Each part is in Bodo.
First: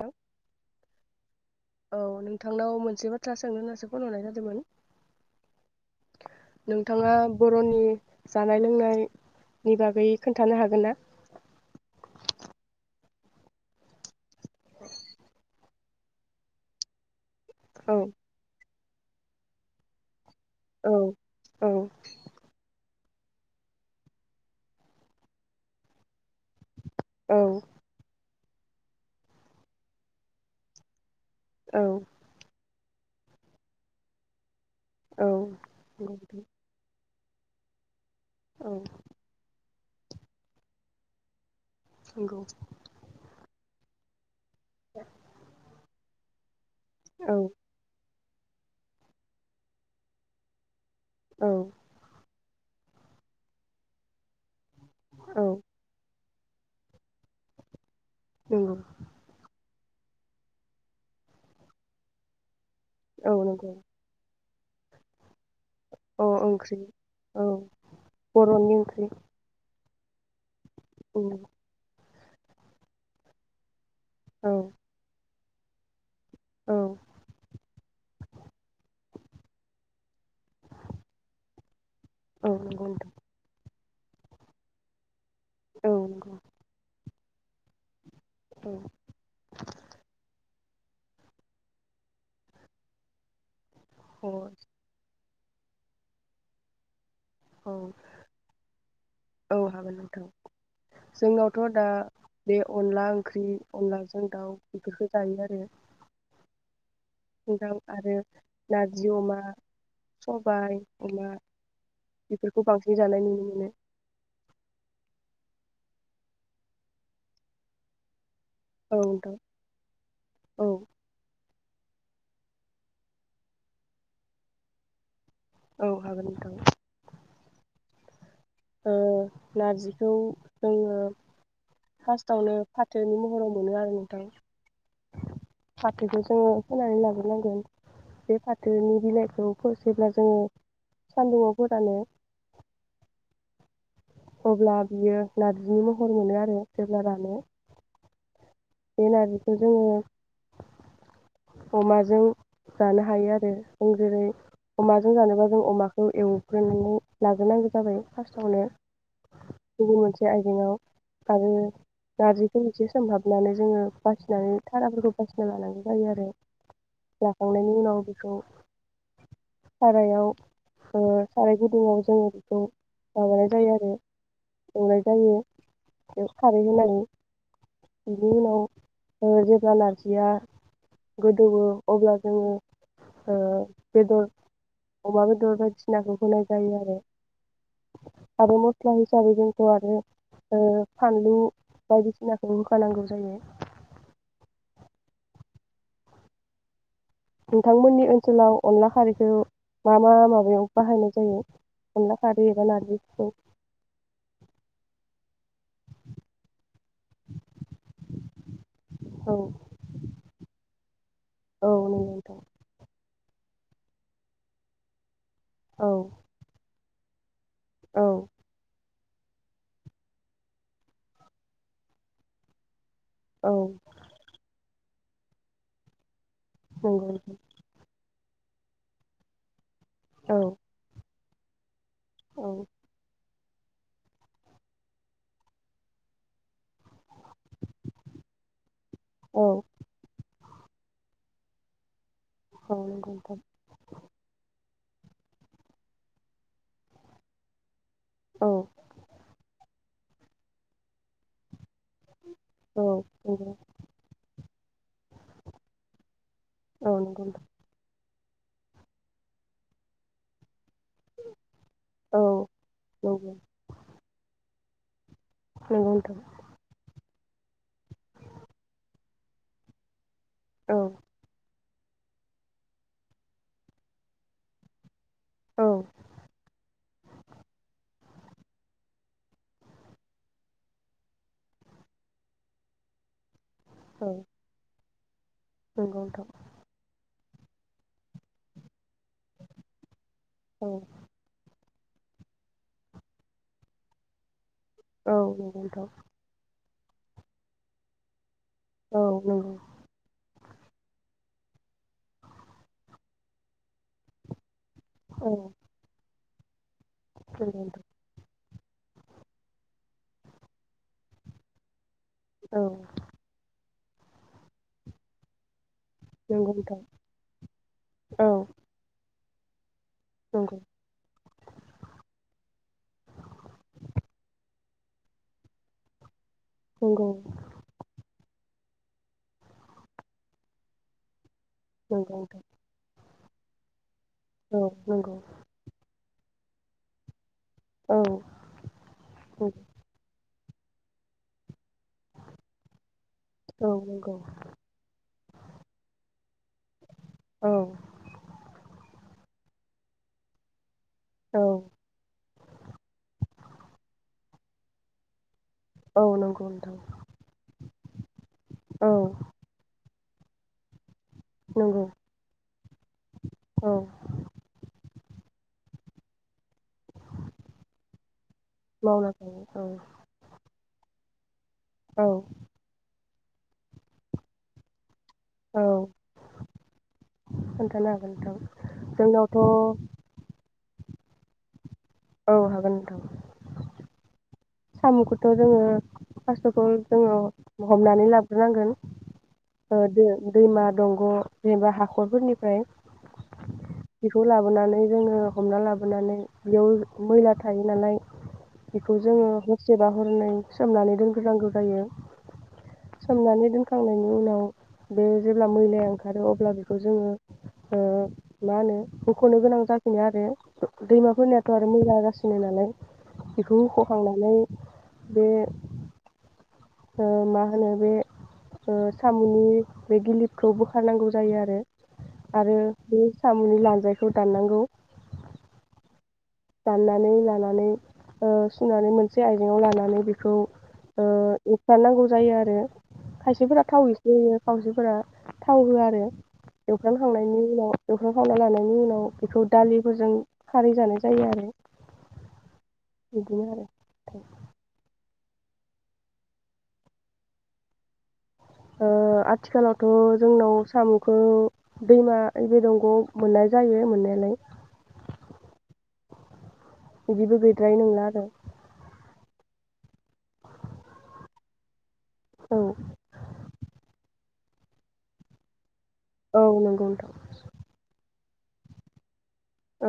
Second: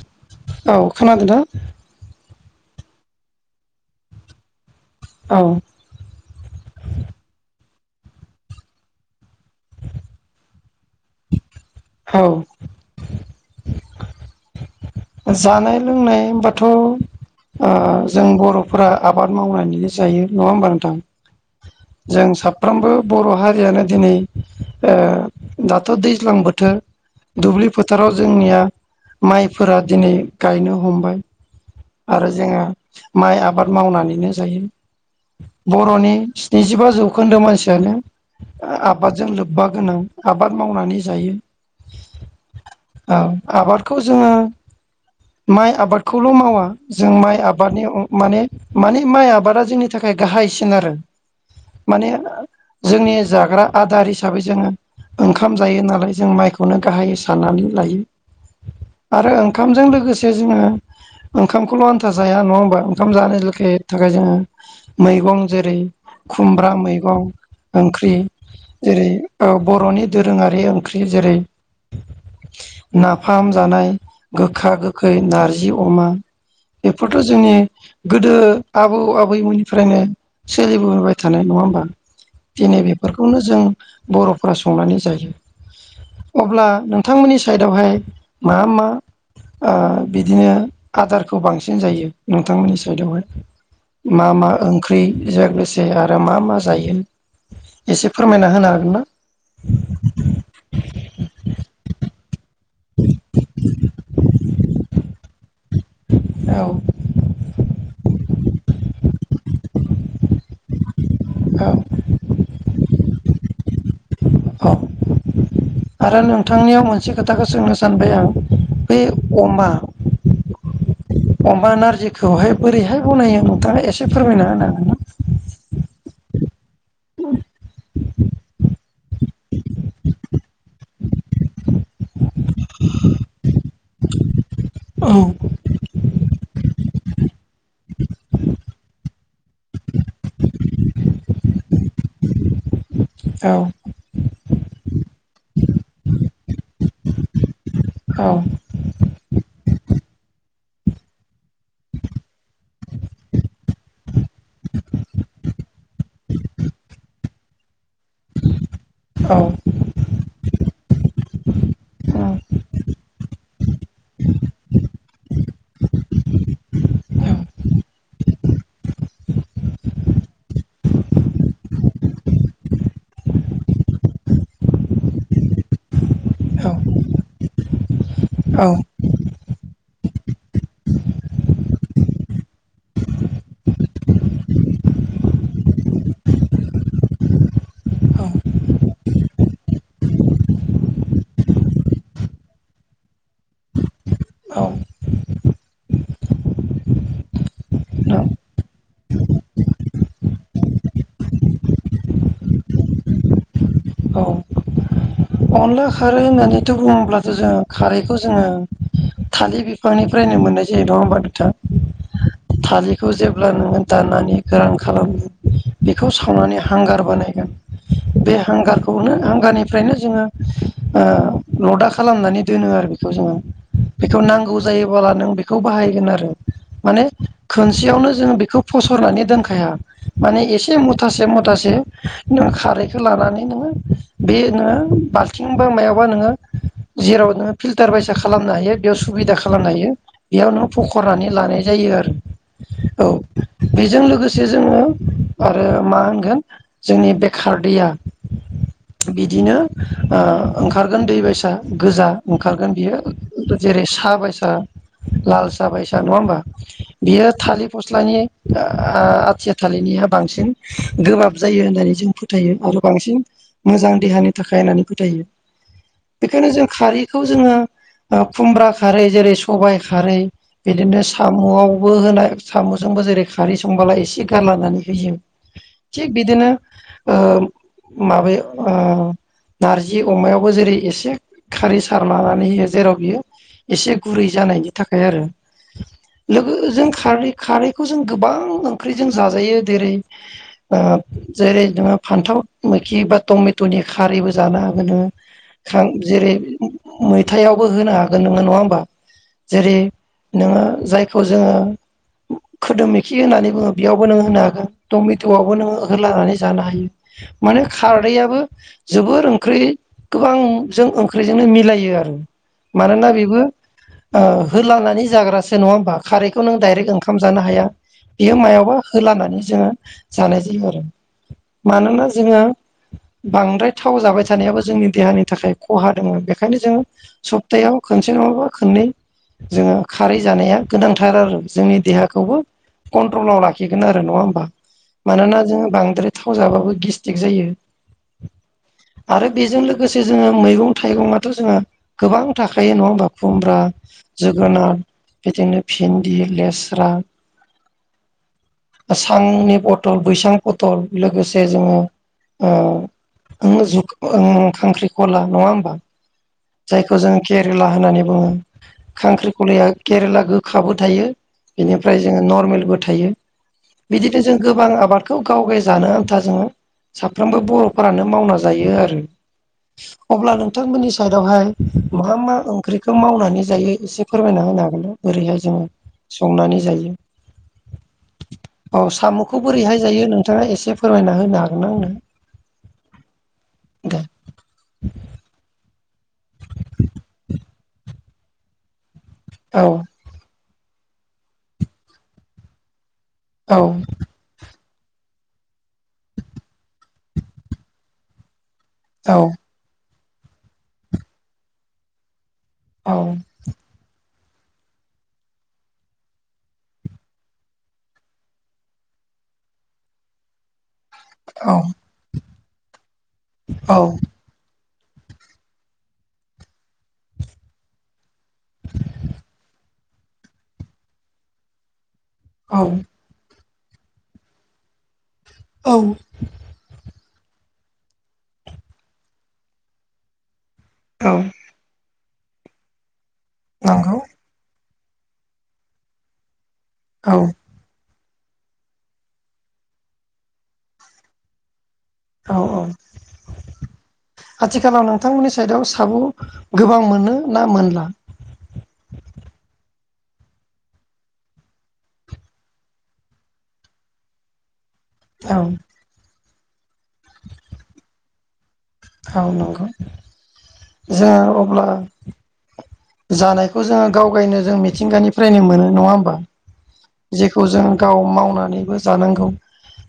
हेलौ। औ खोनादों ना? थांनाव मोनसे बाथ्रा सोंनो होननासो फन हरनाय जादोंमोन। औ नोंथाङा बर'नि जानाय लोंनायनि बागै खोन्थानो हागोन ना? औ। जानाय लोंनाय होनबाथ औ ओह जों बर' फोरा आबाद मावनानैनो जायो। नङा होमबा औ नोंथां औ जों साफ्रोमबो बर' हारियानो दिनै ओ दाथ दैज्लां बोथोर औ दुब्लि फोथाराव ज जोंनिया माइ फोरा दिनै गायनो हमबाय। औ आरो जोङो माइ आबाद मावनानैनो जायो। औ बरनि स्निजिबा जौ खोन्दो मानसियानो औ आबाद जों लोबबाग आबाद मावनानै जायो। नंगौ औ आबाद खौ जोङो माइ आबादखौ ल' मावा जों माइ औ आबादनि माने माने माइ आबादा जोंनि थाखाय गाहायसिन आरो। औ माने जोंनि जाग्रा आदार हिसाबै जोङो औ ओंखाम जायो नालाय जों माइखौनो गाहायै साननानै लायो। नंगौ। आरो ओंखामजों लोगोसे जोङो ओंखामखौल' आनथा जाया नङा होमबा? ओंखाम औ जानो‌ नंगौ थाखाय जोङो मैगं जेरै अ खुमब्रा ओंख्रि मैगं औ ओंख्रि बर'नि ओंख्रि जेरै ओ बर'नि दोरोङारि ओंख्रि औ जेरै नाफाम जानाय औ गोखा गोखै नार जि अमा औ बेफोरथ' जोंनि गोदो आबौ आबैमोननिफ्रायनो सोलिबोबाय थानाय नङा होमबा? दिनै नंगौ नोंथां बेफोरखौनो जों बर'फोरा संनानै जायो। औ नंगौ अब्ला नों नोंथांमोननि साइडावहाय मा औ मा ओ बिदि [unintelligible] आदारखौ बांसिन जायो नोंथांमोननि साइदआवहाय मा अ मा ओंख्रि बेजों लोगोसे आरो मा मा जायो औ एसे फोरमायना होनो हागोन ना? औ हागोन नोंथां जोंनावथ' दा बे अनला ओं ओख्रि अनलाजों दाउ बेफोरखो जायो आरो औ दाउ आरो नारजि अमा सबाय अमा औ [unintelligible] बेफोरखौ बांसिन जानाय नुनो मोनो औ आरो नोंथांनियाव मोनसे खोथाखो सोंनो सानबाय आं औ बे नोंथां अमा औ अमा नारजिखौहाय बोरैहाय रूनाय नोंथाङा एसे फोरमायना होनो हागोन्ना [unintelligible] ओ नारजिखौ जोङो फार्स्टआवनो फाथोनि महराव मोनो आरो नोंथां औ औ औ फाथोखो ज जोङो फोनानै लाग्रोनांगोन बे फाथोनि बिलाइखौ फोसेबना जोङो सानदुङाव फोरानो औ अब्ला बियो नारजिनि महर मोनो आरो जेब्ला रानो औ बे नारजिखौ जोङो अमाजों जानो हायो आरो जों जेरै अमाजों जानोबा जों अमाखौ एवग्रोनानै लाग्रोनांगौ जाबाय फार्स्टआवनो गुबुन मोनसे आयजेंआव आरो नारजिखौ एसे सोमहाबनानै जोङो बासिनानै थाराफोरखौ बासिनानै लानांगोन जायो आरो जाखांनायनि उनाव बेखौ सारायाव ओ साराय गुदुङाव जोङो बेखौ माबानाय जायो आरो संनाय जायो बेयाव खारै होनानै बिनि उनाव ओ जेब्ला नारजि या गोदौओ अब्ला जोङो ओ बेदर अमा बेदर बायदिसिनाखौ होनाय जायो आरो आरो मस्ला हिसाबै जोंथ' आरो फानलु बायदिसिना होखानांगौ जायो नोंथांमोननि ओनसोलाव अनला खारैखौ मा मा माबायाव बाहायनाय जायो अनला खारै एबा नारजिखौ अनला खारै होननानैथ' बुङोब्लाथ' जोङो खारैखौ जोङो औ थालि बिफांनिफ्रायनो मोननाय जायो नङा होमबा औ नंगौ नोंथां थालि खौ जेब्ला नोङो दाननानै गोरान खालामो औ बेखौ सावनानै ह हांगार बानायगोन औ बे हांगारख खौनो हांगारनिफ्रायनो जोङो ओ लदा खालामनानै दोनो आरो [unintelligible] जों औ बेखौ नांगौ जायो बोला नों बेखौ बाहायगोन आरो माने नंगौ नोंथां खोनसेयावनो जों बेखौ फसरनानै दोनखाया औ माने एसे मुथासे मु ठासे औ नों खारैखौ लानानै - [unintelligible] बेनो बा थिंबो मायावबा नोङो जेराव नोङो फिल्टार बायसा खालामनो हायो बेयाव सुबिदा औ खालामनो हायो। बेयाव नों फखरनानै लानाय जायो आरो। औ नंगौ नोंथां बेजों लोगोसे जोङो आरो मा होनगोन जोंनि बेखार दैया औ बिदिनो ओ ओंखारगोन दै बायसा गोजा ओंखारगोन औ बियो नंगौ जेरै सा बायसा लाल साह बायसा नङा होमबा? औ बियो थालिर फस्लानि आथिया थालिरनिया बांसिन गोबाब जायो होननानै जों फोथायो आरो नंगौ नोंथां औ बांसिन नंगौ मोजां देहानि थाखाय खायनानै फोथायो। नंगौ नोंथां बेखायनो जों खारै बेखौ जोङो ओ खुमब्रा खारै जेरै सबाइ खारै औ बिदिनो साम'आव बो होनाय साम'जोंबो जेरै खारै संबोला एसे गारलानानै होयो औ थिग बिदिनो ओ माबाया ओ नारजि अमायावबो जेरै एसे खारै सारानानै होयो जेराव बियो एसे औ गुरै जानायनि थाखाय आरो नंगौ नोंथां लोगोजों खारै खारैखौ जों गोबां ओंख्रिजों जाजायो जेरै औ ओ जेरै जोंहा फान्थाव मोखि बा टमेट'नि खारैबो जानो औ नंगौ खां नोंथां जेरै मैथायावबो होनो हागोन नों आ नङा होमबा औ नंगौ जेरै नोङो जायखौ जोङो खोदोम मोखि होननानै बुङो बेयावबो नोंङो होनो हागोन। टमेट' औ नंगौ नोंथां औ आबोनो ओह लानानै जानो हायो। माने खारदैआबो [unintelligible] जोबोर ओंख्रि गोबां जों ओंख्रिजोंनो मिलायो आरो। मानोना बेबो ओ होलांनानै जाग्रासो नङा खारैखौ नंगौ नों नोंथां दडाइरेक्ट ओंखाम जानो हाया बियो औ मायावबा होलानानै जो जानाय नंगौ जायो आरो मानोना जोङो बांद्राय थाव जाबाय थानायाबो जोंनि देहानि थाखाय खहा दोङ बे ओंखायनो जों नंगौ सप्तायाव खनसे नङबा खननै जोङो खारै जानाया गोनांथार आरो। जोंनि नंगौ देहाखौबो नोंथां कन्ट्रलाव लाखिगोननो नङा हबा औ नंगौ मानोना जों बांद्राय थावजाबाबो गेस्टक जायो। औ आरो नंगौ बेजों लोगोसे जोङो मैगं थाइगंआथ' जोङो गोबां थाखायायो नङा होमबा खुमब्रा औ नंगौ जोगोनार बिदिनो भिन्दि लेस्रा औ नि पटल बैसांफो ल लोगोसे औ जोङो अ ओ जुख ओ खांख्रिखला नङा ओमबा औ नंगौ नोंथां जायखौ जों केरेला होननानै बुङो औ खांख्रिखलाया केरेला गोखाबो थायो। नंगौ बिनिफ्राय जोङो नर्मेलबो थायो औ बिदिनो जों गोबां आबाद बेखौ गाव गाय जानो आन्था जोङो साफ्रोमबो बर'फोरानो मावना जायो आरो मावना जायो औ अब्ला नोंथांमोननि साइदआवहाय औ मा मा ओंख्रिखौ मावनो नानै जायो एसे फोरमायना होनो हागोन बोरैहाय जोङो औ संनानै जायो। खोन्थानो हागोन नोंथां औ साम'खौ जोंनावथ' बोरैहाय जायो नोंथाङा एसे फोरमायना होनो हागोन आंनो। औ हागोन नोंथा। दे। सामु खौथ' जोङो फास्थावथ'जोङो हमनानै लाबग्रो नांगोन। औ ओ दो दैमा दंग' जेनेबा हाखरफोरनिफ्राय औ बेखौ लाबोनानै जोङो हमना लाबोनानै बेयाव मैला थायो नालाय बेखौ औ जोङो जेनेबा हरनै सोमनानै दोग्रोनांगौ जायो। औ सोमनानै दोनखांनायनि बेनि उनाव बे जेब्ला मैलाया ओंखारो अब्ला बेखौ जोङो ओ मा होनो हख'नो गोनां जाफिनो आरो‌। दैमा फोरनियाथ आरो मैला गासि सिनो नालाय बेखौ औ हखांनाय बे ओ मा होनो बे ओ साम'नि बे गिलिपखौ बोखारनांगौ जायो आरो आरो औ बे सामु नि लान्जायखौ दाननांगौ। [unintelligible] नानै लानानै ओ सुनानै मोनसे आइजेंआव लानानै बेखौ ओ औ इसा नांगौ जायो आरो। खायसेफोरा नंगौ थावैसै खाव फोरा थाव होआ आरो। औ एवफ्रामखांनायनि उनाव एवफ्राम खांनानै लानायनि उनाव बेखौ दालिफोरजों खारै जानाय जायो आरो। औ-औ बिदिनो आरो आथिखालाव नों नोंथां मोननि साइडआव सामु गोबां मोनो ना मोनला। ओ आथिखालावथ' जोंनाव सामु खौ दैमा ओइजि दंग' आव मोननाय जायो मोननायालाय। औ बिदिबो गैद्रायि नोङा आरो। ओ नांगौ जा अब्ला औ जानायखौ जोंङो गाव गायनो जों मिथिंगानिफ्रायनो मोनो नङा होमबा बा औ नंगौ नोंथां जेखौ जों गाव माव मावनानैबो जानांगौ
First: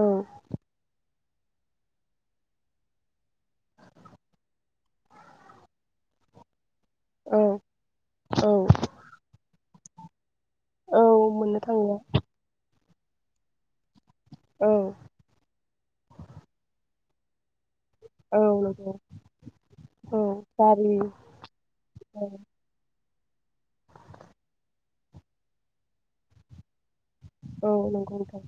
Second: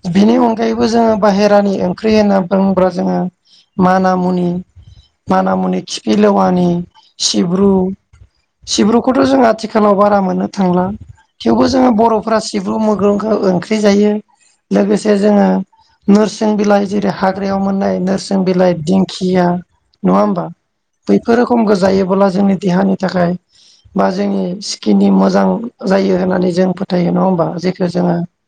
औ बेनि अनगायैबो जोङो बाहेरानि ओंख्रि होनना बुङोब्ला जोङो मानामुनि माना मुनि खिफि लेवानि औ सिब्रु औ सिब्रुखौथ' जों आथिखाल खालाव बारा मोनो थांला औ मोननो थेवबो जोङो थांला बर'फोरा सिब्रु मैग खौ ओंख्रि जायो औ लोगोसे जोङो नोरसिं बिलाइ जेरै हाग्रायाव मोननायनो औ बिलाइ नंगौ दिंखिया नङा औ होनबा गारि बैफोर रखमखो औ जायो जोंनि देहानि थाखाय बा जोंनि स्किननि मोजां जायो होननानै जों फोथ थायो नङा होमबा औ जेख नंगौ जोङो नोंथां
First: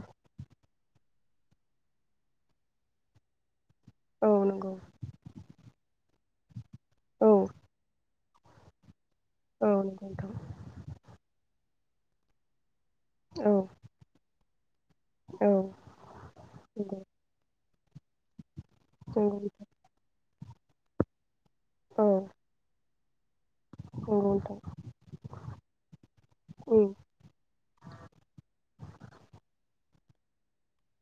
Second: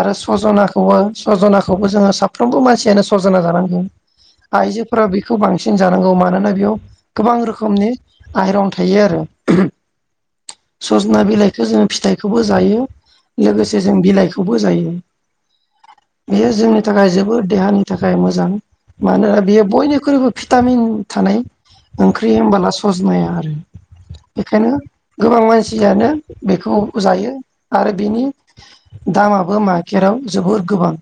आरो सजना खौ खौ सज'नाखौबो जोङो साफ्रोमबो मानसियानो सजना जानांगोन औ नंगौ आइजोफोरा बेखौ बांसिन जानांगौ मानोना बेयाव औ गोबां रोखोमनि आइरन थायो आरो औ नंगौ नोंथां सजना बिलाइखौ जों फिथाइखौबो जायो औ लोगोसे जों बिलाइखौ खौबो जायो औ बेयो जोंनि नंगौ थाखाय जोबोद देहानि थाखाय मोजां मानोना नंगौ बियो बयनिखुरैबो भिटामिन थानाय औ नंगौ ओंख्रै होनबला सजनाया आरो नोंथां बेखायनो गोबां मानसियानो बेखौ उम जायो आरो बेनि दामाबो मा जेराव जोबोर गोबां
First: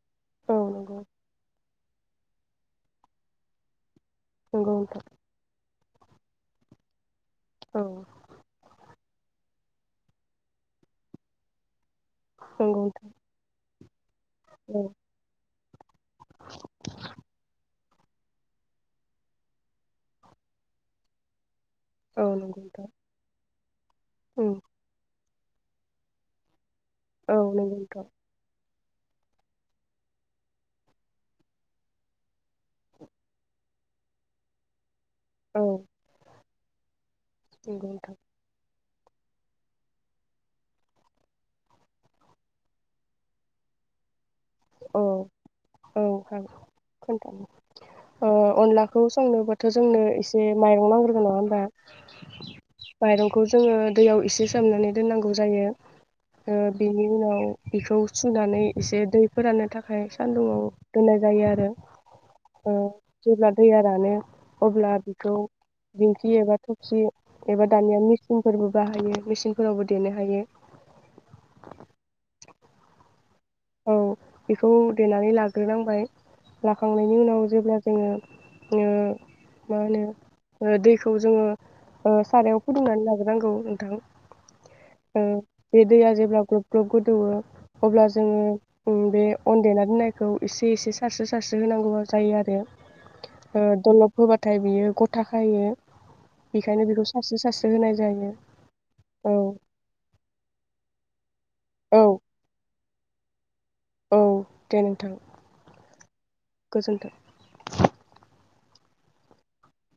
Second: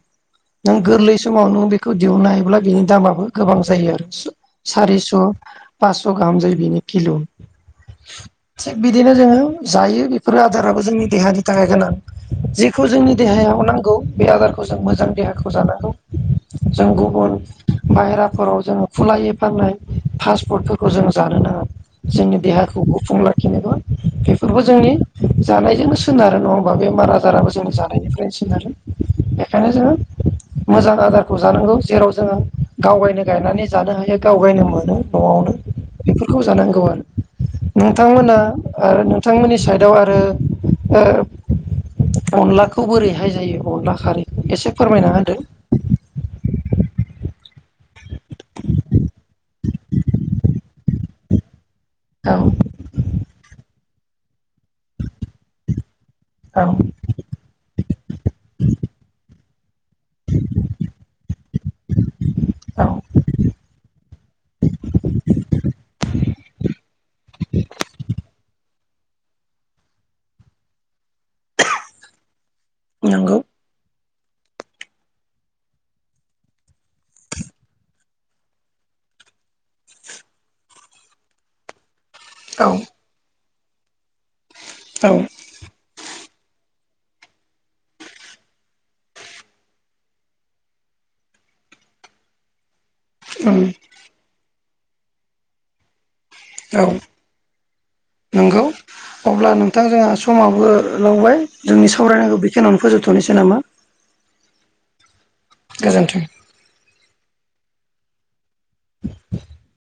औ नों नंगौ गोरलि समावनो खौ दिहोननो हायोब्ला बिनि दामाबो गोबां जायो आरो नंगौ नोंथां सारिस' पास' गाहाम जायो बिनि किल' औ थिग बिदिनो जोङो जायो बेफोरो आदाराबो जोंनि देहानि थाखाय गोनां नंगौ जेखौ नोंथां जोंनि देहायाव नां गौ बे आदारखौ जों औ मोजां देहाखौ जाना जों गुबुन बाहेराफोराव जोङो खुलायै फाननाय फास्ट फुडफोरखौ जों जानो नाङा औ जोंनि नंगौ देहाखौ नोंथां गुफुंला जेनेबा उम बेफोरबो जोंनि जानायजोंनो सोनारो नङा होम बा बेमार औ आजाराबो जों नंगौ नोंथां जानायनिफ्रायनो सोनारो बेखायनो जोङो मोजां आदारखौ जानांगौ जेराव जोङो गावगायनो गायनानै जानो हायो गावगायनो मोनो न'आवनो औ बेफोरखौ जानांगौ गौ आरो नंगौ नोंथां नोंथांमोना आरो नोंथांमोननि साइदाव आरो ओ अनलाखौ बोरैहाय जायो अनला खारै औ औ खोन्थानो ओ अनलाखौ संनोबाथ' जोंनो एसे माइरं नांग्रोन नङा होनबा औ माइरंखौ जोङो दैयाव एसे सुमनानै दोननांगौ जायो ओ औ बेनि उनाव बेखौ सुनानै एसे दै फोराननो थाखाय खाय सान्दुंआव दोननाय जायो आरो ओ जेब्ला दैया रानो अब्ला बेखौ गियोबाथ' जि एबा दानिया मेसिनफोरबो बाहायो मेसिनफोरावबो देनो हायो नंगौ औ बेखौ देनानै लाग्रोनांबाय लाखांनायनि उनाव जेब्ला जोङो ओ मा होनो ओ दैखौ जोङो ओ सारायाव औ फुदुंनानै लाग्रोनांगौ नोंथां औ ओ बे दैया जेब्ला ग्लब ग्लब गोदौवो अब्ला जोङो बे अन देना दोननायखौ एसे एसे सारसो सारसो होनांगौ जायो आरो। उम ओ दलब होबाथा थाइ बियो गथा खायो। बेखायनो औ बेखौ सारस्रो सारस्रो होनाय जायो नंगौ औ अब्ला नोंथां जोंहा समाबो लावबाय जोंनि औ सावरायनायखौ बेखिनियावनो फोजोब थ'नोसै नामा औ दे नोंथां गोजोन्थों गोजोन्थों।